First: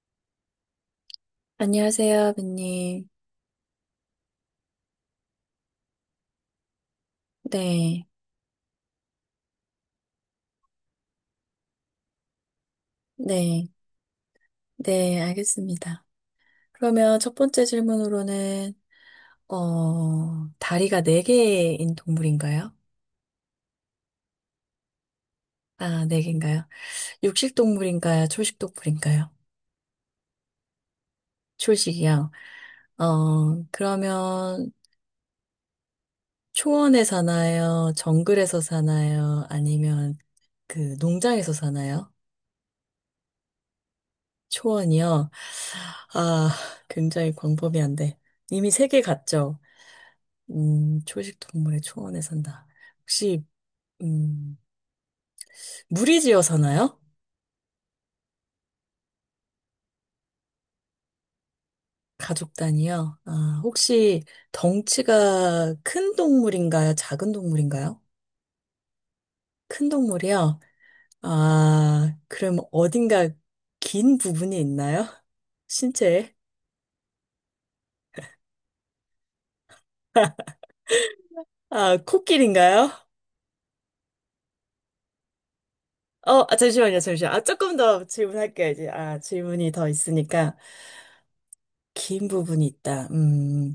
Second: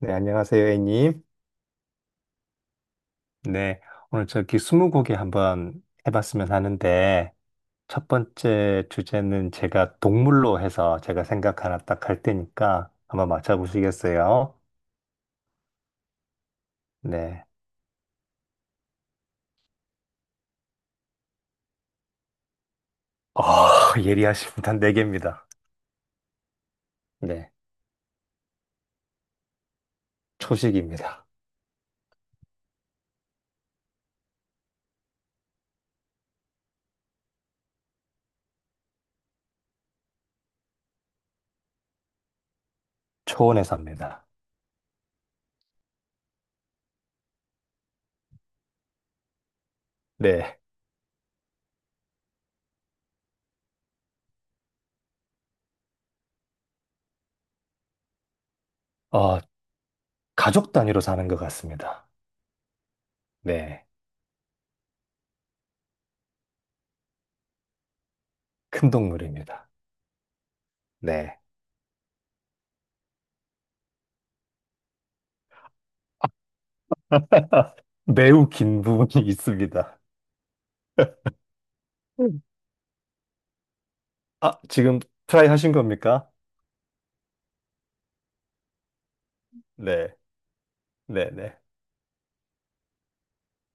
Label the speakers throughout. Speaker 1: 네, 안녕하세요, A님.
Speaker 2: 안녕하세요, 아버님.
Speaker 1: 네, 오늘 저기 스무고개 한번 해봤으면 하는데,
Speaker 2: 네,
Speaker 1: 첫 번째 주제는 제가 동물로 해서 제가 생각 하나 딱 할 테니까 한번
Speaker 2: 네,
Speaker 1: 맞춰보시겠어요?
Speaker 2: 네, 알겠습니다. 그러면 첫
Speaker 1: 네.
Speaker 2: 번째 질문으로는, 다리가 네개인 동물인가요?
Speaker 1: 아, 예리하십니다. 네 개입니다.
Speaker 2: 아, 네개인가요?
Speaker 1: 네,
Speaker 2: 육식 동물인가요? 초식 동물인가요?
Speaker 1: 초식입니다.
Speaker 2: 초식이요. 그러면 초원에 사나요? 정글에서 사나요? 아니면 그 농장에서 사나요?
Speaker 1: 초원에 삽니다.
Speaker 2: 초원이요? 아, 굉장히 광범위한데. 이미 세 개 갔죠?
Speaker 1: 네,
Speaker 2: 초식 동물의 초원에 산다. 혹시, 음, 무리지어 사나요?
Speaker 1: 어, 가족 단위로 사는 것 같습니다.
Speaker 2: 가족 단위요? 아,
Speaker 1: 네,
Speaker 2: 혹시 덩치가 큰 동물인가요? 작은 동물인가요?
Speaker 1: 큰 동물입니다.
Speaker 2: 큰 동물이요?
Speaker 1: 네,
Speaker 2: 아, 그럼 어딘가 긴 부분이 있나요? 신체에?
Speaker 1: 매우 긴 부분이 있습니다.
Speaker 2: 아,
Speaker 1: 음.
Speaker 2: 코끼리인가요?
Speaker 1: 아, 지금 트라이 하신 겁니까?
Speaker 2: 잠시만요, 잠시만요. 아, 조금 더 질문할게요, 이제. 아, 질문이 더
Speaker 1: 네,
Speaker 2: 있으니까.
Speaker 1: 네, 네.
Speaker 2: 긴 부분이 있다. 음.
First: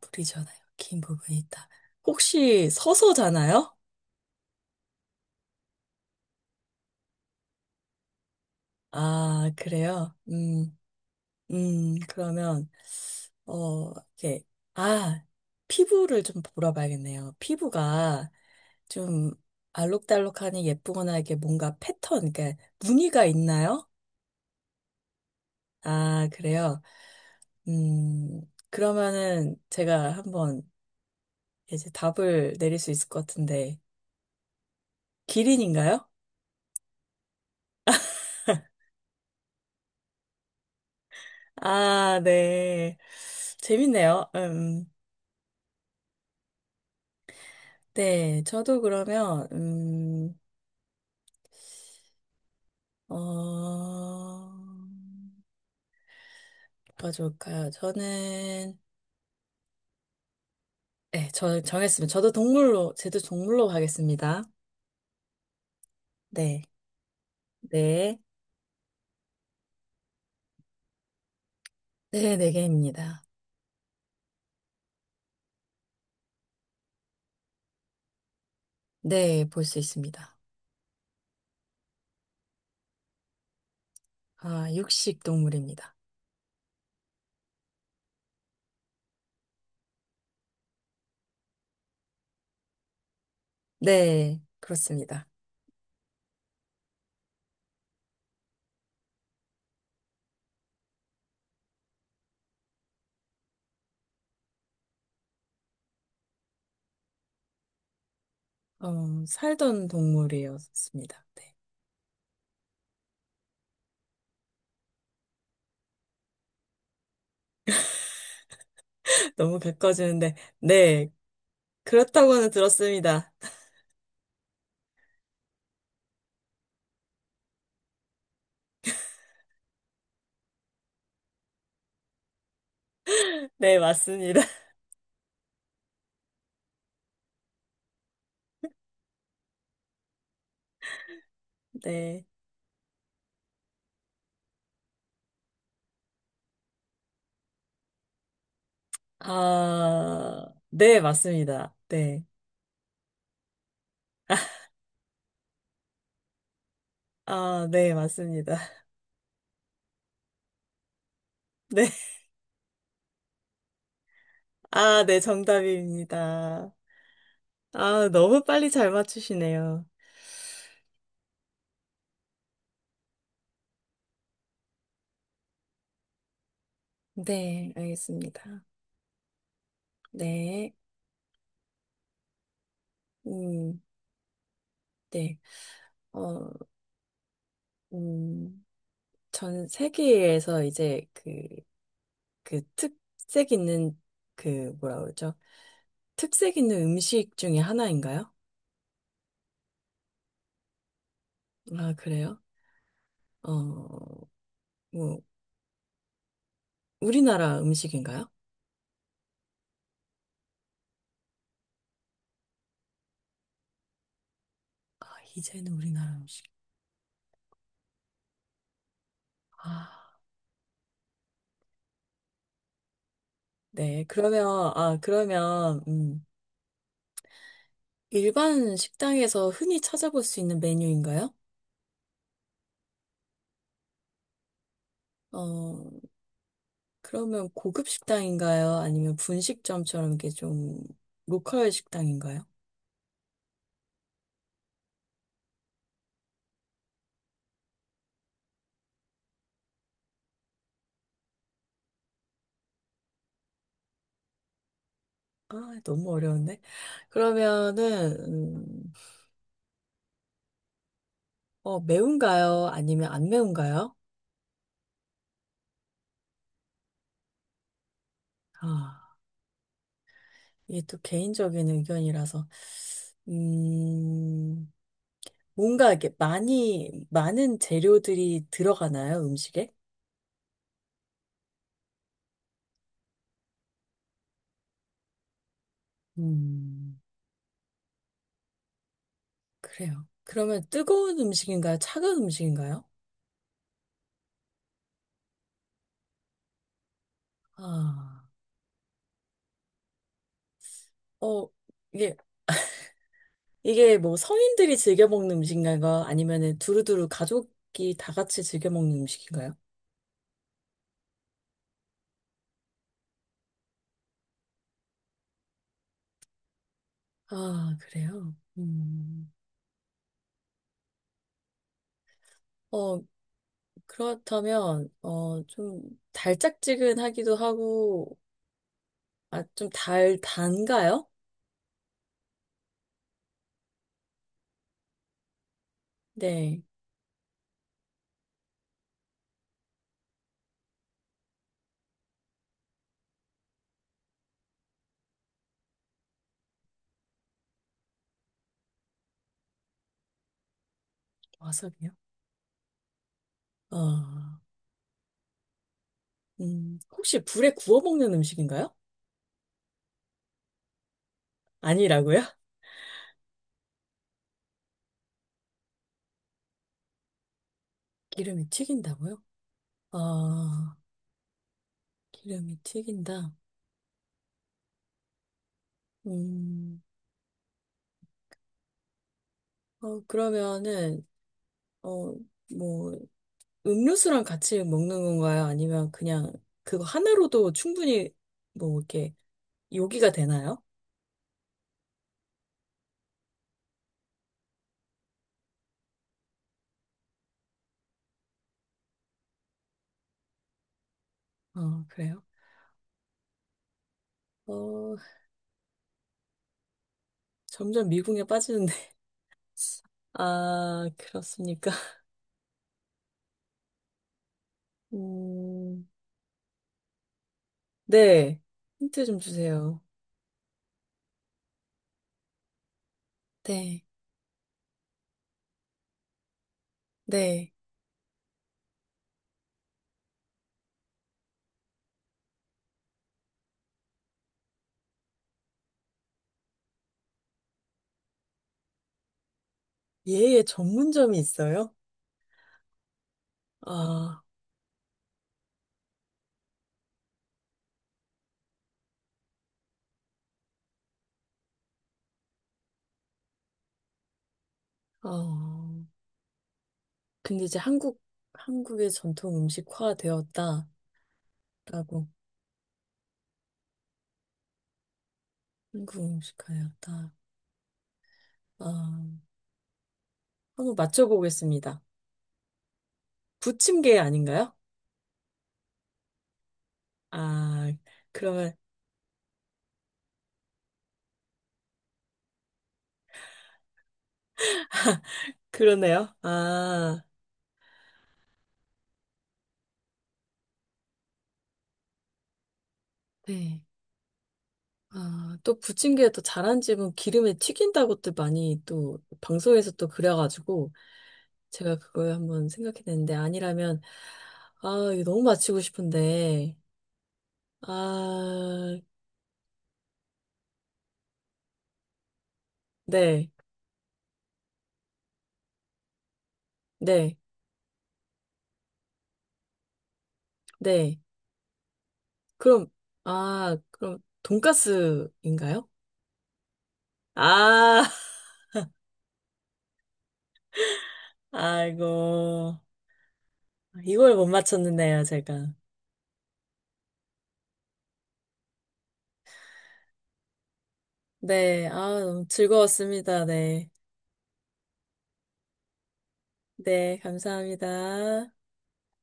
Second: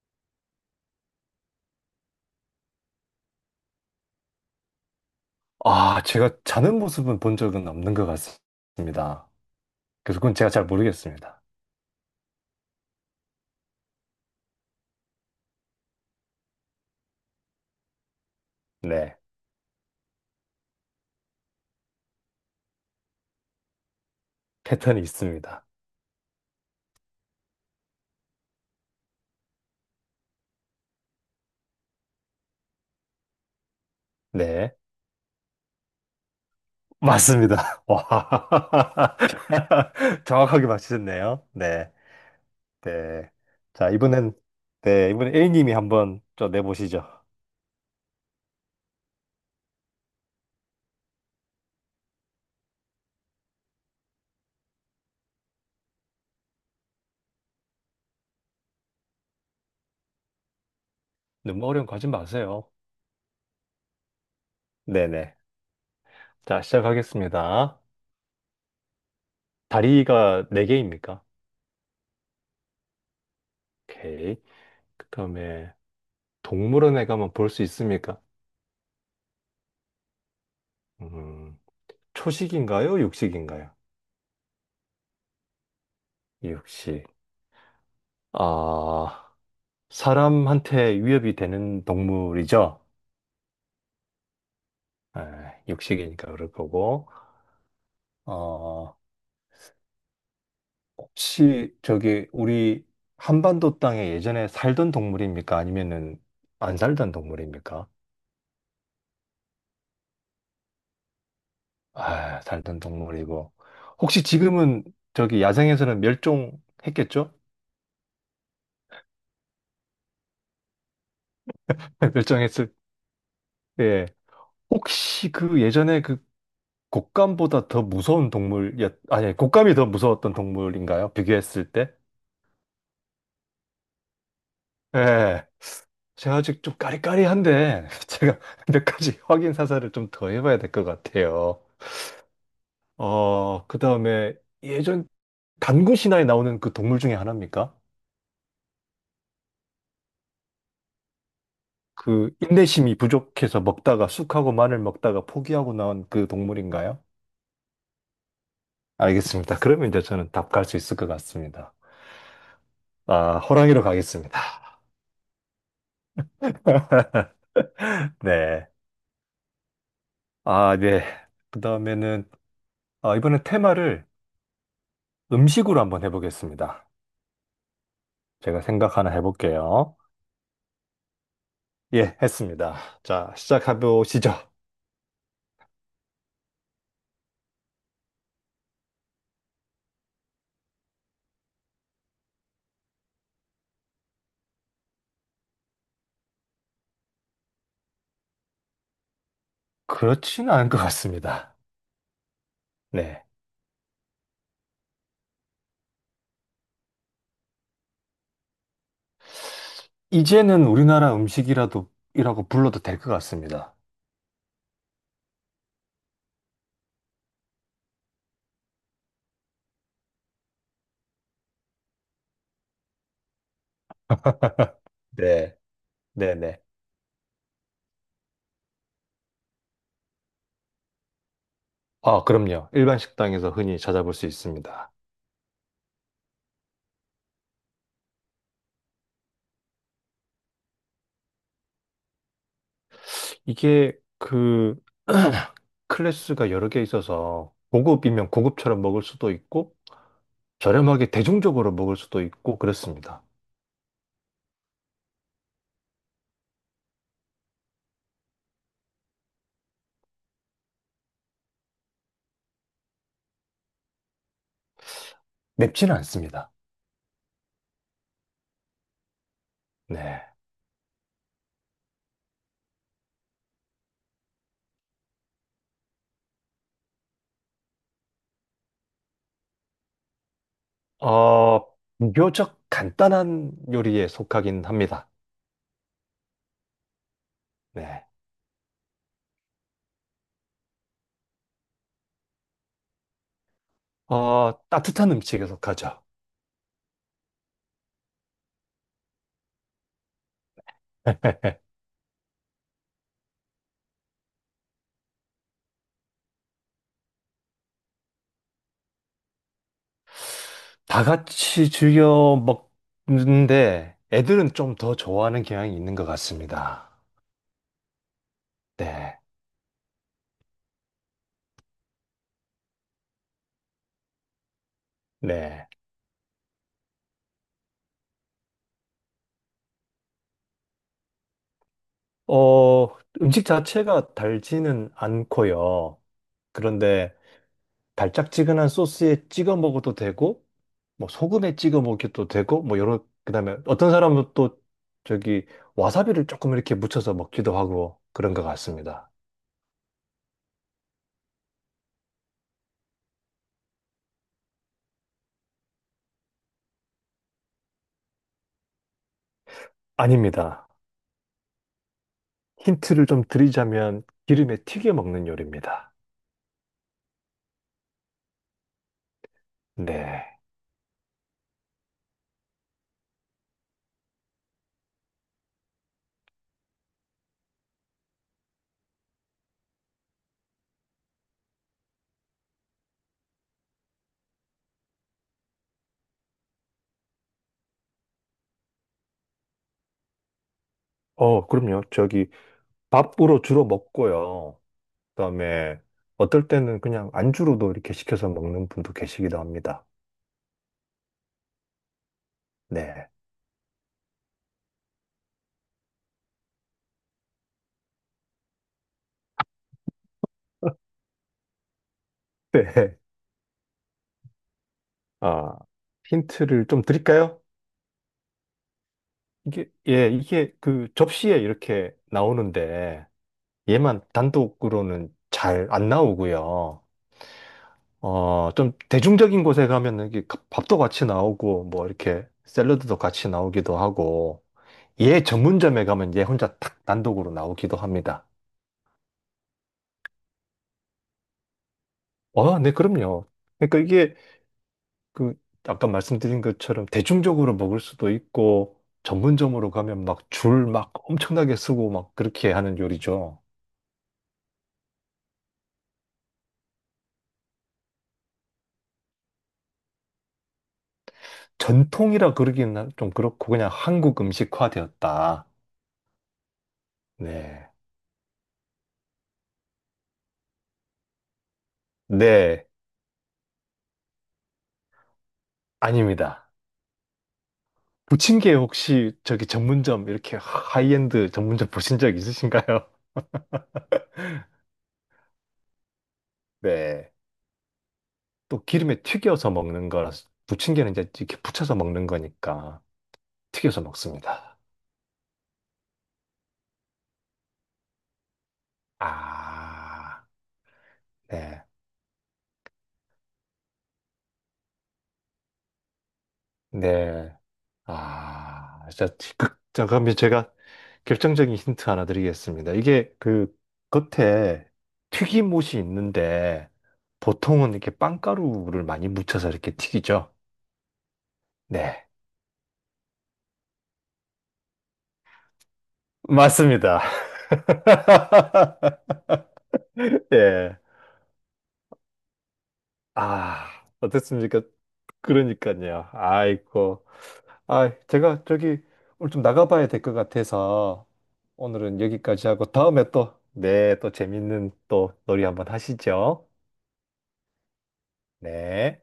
Speaker 2: 뿌리잖아요. 긴 부분이 있다. 혹시 서서잖아요?
Speaker 1: 아, 제가 자는 모습은 본 적은 없는 것 같습니다.
Speaker 2: 아, 그래요?
Speaker 1: 그래서 그건 제가 잘 모르겠습니다.
Speaker 2: 그러면, 어, 이렇게, 아, 피부를 좀 물어봐야겠네요. 피부가
Speaker 1: 네,
Speaker 2: 좀 알록달록하니 예쁘거나 이게 뭔가 패턴, 그러니까 무늬가 있나요?
Speaker 1: 패턴이 있습니다.
Speaker 2: 아, 그래요? 음, 그러면은 제가 한번 이제 답을 내릴 수 있을 것 같은데,
Speaker 1: 네,
Speaker 2: 기린인가요?
Speaker 1: 맞습니다. 와, 정확하게 맞히셨네요. 네,
Speaker 2: 아, 네.
Speaker 1: 네. 자,
Speaker 2: 재밌네요.
Speaker 1: 이번엔, 네, 이번엔 A님이 한번 좀 내보시죠.
Speaker 2: 네. 저도 그러면, 어, 뭐가 좋을까요? 저는, 네, 저
Speaker 1: 너무 어려운 거 하지
Speaker 2: 정했습니다. 저도
Speaker 1: 마세요.
Speaker 2: 동물로, 제도 동물로 가겠습니다.
Speaker 1: 네네.
Speaker 2: 네.
Speaker 1: 자, 시작하겠습니다.
Speaker 2: 네.
Speaker 1: 다리가 네개입니까?
Speaker 2: 네, 네 개입니다.
Speaker 1: 오케이. 그 다음에, 동물원에 가면 볼 수 있습니까?
Speaker 2: 네, 볼 수 있습니다.
Speaker 1: 음. 초식인가요? 육식인가요?
Speaker 2: 아, 육식 동물입니다.
Speaker 1: 육식. 아, 사람한테 위협이 되는 동물이죠?
Speaker 2: 네, 그렇습니다.
Speaker 1: 에, 육식이니까 그럴 거고. 어, 혹시 저기 우리 한반도 땅에 예전에 살던 동물입니까? 아니면은 안 살던 동물입니까?
Speaker 2: 어, 살던 동물이었습니다. 네.
Speaker 1: 아, 살던 동물이고. 혹시 지금은 저기 야생에서는 멸종했겠죠?
Speaker 2: 너무 가까워지는데, 네. 그렇다고는
Speaker 1: 멸종했을,
Speaker 2: 들었습니다.
Speaker 1: 예. 혹시 그 예전에 그 곶감보다 더 무서운 동물이었, 아니, 곶감이 더 무서웠던 동물인가요? 비교했을 때?
Speaker 2: 네, 맞습니다.
Speaker 1: 예. 제가 아직 좀 까리까리한데, 제가 몇 가지 확인 사살을 좀 더 해봐야 될 것 같아요.
Speaker 2: 네.
Speaker 1: 그 다음에 예전 단군 신화에 나오는 그 동물 중에 하나입니까?
Speaker 2: 아, 네, 맞습니다. 네.
Speaker 1: 그 인내심이 부족해서 먹다가 쑥하고 마늘 먹다가 포기하고 나온 그 동물인가요?
Speaker 2: 아, 네, 맞습니다.
Speaker 1: 알겠습니다. 그러면 이제 저는 답 갈 수 있을 것 같습니다.
Speaker 2: 네.
Speaker 1: 아, 호랑이로 가겠습니다.
Speaker 2: 아, 네, 정답입니다. 아, 너무
Speaker 1: 네.
Speaker 2: 빨리 잘 맞추시네요.
Speaker 1: 아, 네. 그다음에는, 아, 이번엔 테마를 음식으로 한번 해보겠습니다.
Speaker 2: 네,
Speaker 1: 제가
Speaker 2: 알겠습니다.
Speaker 1: 생각 하나 해볼게요.
Speaker 2: 네.
Speaker 1: 예, 했습니다. 자, 시작해
Speaker 2: 음,
Speaker 1: 보시죠.
Speaker 2: 네. 어, 음, 전 세계에서 이제 그, 그 특색 있는 그 뭐라 그러죠? 특색 있는 음식 중에 하나인가요?
Speaker 1: 그렇지는 않을 것 같습니다.
Speaker 2: 아, 그래요?
Speaker 1: 네.
Speaker 2: 어, 뭐, 우리나라 음식인가요?
Speaker 1: 이제는 우리나라 음식이라도 이라고 불러도 될 것 같습니다.
Speaker 2: 아, 이제는 우리나라 음식. 아, 네. 그러면, 아,
Speaker 1: 네.
Speaker 2: 그러면,
Speaker 1: 네네.
Speaker 2: 일반 식당에서 흔히 찾아볼 수 있는 메뉴인가요?
Speaker 1: 아, 그럼요. 일반 식당에서 흔히 찾아볼 수 있습니다.
Speaker 2: 어, 그러면 고급 식당인가요? 아니면 분식점처럼 이게 좀 로컬 식당인가요?
Speaker 1: 이게 그 클래스가 여러 개 있어서 고급이면 고급처럼 먹을 수도 있고 저렴하게 대중적으로 먹을 수도 있고 그렇습니다.
Speaker 2: 아, 너무 어려운데. 그러면은, 매운가요? 아니면 안 매운가요?
Speaker 1: 맵지는 않습니다.
Speaker 2: 아.
Speaker 1: 네.
Speaker 2: 이게 또 개인적인 의견이라서, 음, 뭔가 이렇게 많이, 많은 재료들이 들어가나요, 음식에?
Speaker 1: 어, 비교적 간단한 요리에 속하긴 합니다.
Speaker 2: 음,
Speaker 1: 네.
Speaker 2: 그래요. 그러면 뜨거운 음식인가요? 차가운 음식인가요?
Speaker 1: 따뜻한 음식에 속하죠.
Speaker 2: 아, 어, 이게, 이게 뭐 성인들이 즐겨 먹는 음식인가요? 아니면은 두루두루 가족이 다 같이 즐겨 먹는 음식인가요?
Speaker 1: 다 같이 즐겨 먹는데 애들은 좀 더 좋아하는 경향이 있는 것 같습니다.
Speaker 2: 아, 그래요?
Speaker 1: 네.
Speaker 2: 어, 그렇다면, 어,
Speaker 1: 네.
Speaker 2: 좀 달짝지근하기도 하고, 아, 좀 달, 단가요?
Speaker 1: 어, 음식 자체가 달지는 않고요.
Speaker 2: 네.
Speaker 1: 그런데 달짝지근한 소스에 찍어 먹어도 되고 뭐 소금에 찍어 먹기도 되고 뭐 여러 그다음에 어떤 사람은 또 저기 와사비를 조금 이렇게 묻혀서 먹기도 하고 그런 것 같습니다.
Speaker 2: 와사비요? 아, 혹시 불에 구워 먹는 음식인가요?
Speaker 1: 아닙니다.
Speaker 2: 아니라고요?
Speaker 1: 힌트를 좀 드리자면 기름에 튀겨 먹는 요리입니다.
Speaker 2: 기름이 튀긴다고요?
Speaker 1: 네.
Speaker 2: 아, 기름이 튀긴다. 음, 어, 그러면은, 어, 뭐, 음료수랑 같이 먹는 건가요? 아니면 그냥 그거 하나로도 충분히 뭐, 이렇게 요기가 되나요?
Speaker 1: 그럼요. 저기 밥으로 주로 먹고요. 그다음에 어떨 때는 그냥 안주로도 이렇게 시켜서 먹는 분도 계시기도 합니다.
Speaker 2: 어, 그래요?
Speaker 1: 네.
Speaker 2: 어, 점점 미궁에 빠지는데. 아, 그렇습니까?
Speaker 1: 네. 아,
Speaker 2: 음,
Speaker 1: 힌트를 좀 드릴까요?
Speaker 2: 네. 힌트 좀
Speaker 1: 이게,
Speaker 2: 주세요.
Speaker 1: 예, 이게 그 접시에 이렇게 나오는데,
Speaker 2: 네,
Speaker 1: 얘만 단독으로는 잘 안 나오고요.
Speaker 2: 네.
Speaker 1: 좀 대중적인 곳에 가면 이게 밥도 같이 나오고 뭐 이렇게 샐러드도 같이 나오기도 하고 얘 전문점에 가면 얘 혼자 탁 단독으로 나오기도 합니다.
Speaker 2: 예의 전문점이 있어요?
Speaker 1: 네, 그럼요. 그러니까 이게
Speaker 2: 아,
Speaker 1: 그 아까 말씀드린 것처럼 대중적으로 먹을 수도 있고 전문점으로 가면 막 줄 막 엄청나게 쓰고 막 그렇게 하는 요리죠.
Speaker 2: 어. 근데 이제 한국, 한국의 전통 음식화 되었다라고.
Speaker 1: 전통이라 그러기는 좀 그렇고 그냥 한국 음식화 되었다.
Speaker 2: 한국 음식화였다.
Speaker 1: 네.
Speaker 2: 아, 한번 맞춰보겠습니다.
Speaker 1: 네.
Speaker 2: 부침개 아닌가요?
Speaker 1: 아닙니다.
Speaker 2: 아, 그러면,
Speaker 1: 부침개 혹시 저기 전문점 이렇게 하이엔드 전문점 보신 적 있으신가요?
Speaker 2: 그러네요. 아,
Speaker 1: 네. 또 기름에 튀겨서 먹는 거라서 부침개는 이제 이렇게 부쳐서 먹는 거니까
Speaker 2: 네.
Speaker 1: 튀겨서 먹습니다.
Speaker 2: 아, 또 부침개 또 잘한 집은 기름에 튀긴다고들 많이 또 방송에서 또
Speaker 1: 아,
Speaker 2: 그래가지고
Speaker 1: 네.
Speaker 2: 제가 그걸 한번 생각해냈는데 아니라면 아 이거 너무 맞히고 싶은데
Speaker 1: 네.
Speaker 2: 아
Speaker 1: 아, 진짜 자, 그러면 제가 결정적인 힌트 하나 드리겠습니다. 이게
Speaker 2: 네,
Speaker 1: 그 겉에 튀김옷이 있는데
Speaker 2: 네,
Speaker 1: 보통은 이렇게 빵가루를 많이 묻혀서 이렇게 튀기죠.
Speaker 2: 네.
Speaker 1: 네.
Speaker 2: 그럼 아 그럼 돈가스인가요?
Speaker 1: 맞습니다.
Speaker 2: 아
Speaker 1: 예.
Speaker 2: 아이고
Speaker 1: 아,
Speaker 2: 이걸 못
Speaker 1: 어땠습니까?
Speaker 2: 맞췄는데요 제가.
Speaker 1: 그러니까요. 아이고. 아, 제가 저기 오늘 좀 나가봐야 될 것 같아서
Speaker 2: 네, 아
Speaker 1: 오늘은
Speaker 2: 너무
Speaker 1: 여기까지 하고 다음에
Speaker 2: 즐거웠습니다.
Speaker 1: 또,
Speaker 2: 네,
Speaker 1: 네, 또 재밌는 또 놀이 한번 하시죠.
Speaker 2: 네 감사합니다.
Speaker 1: 네.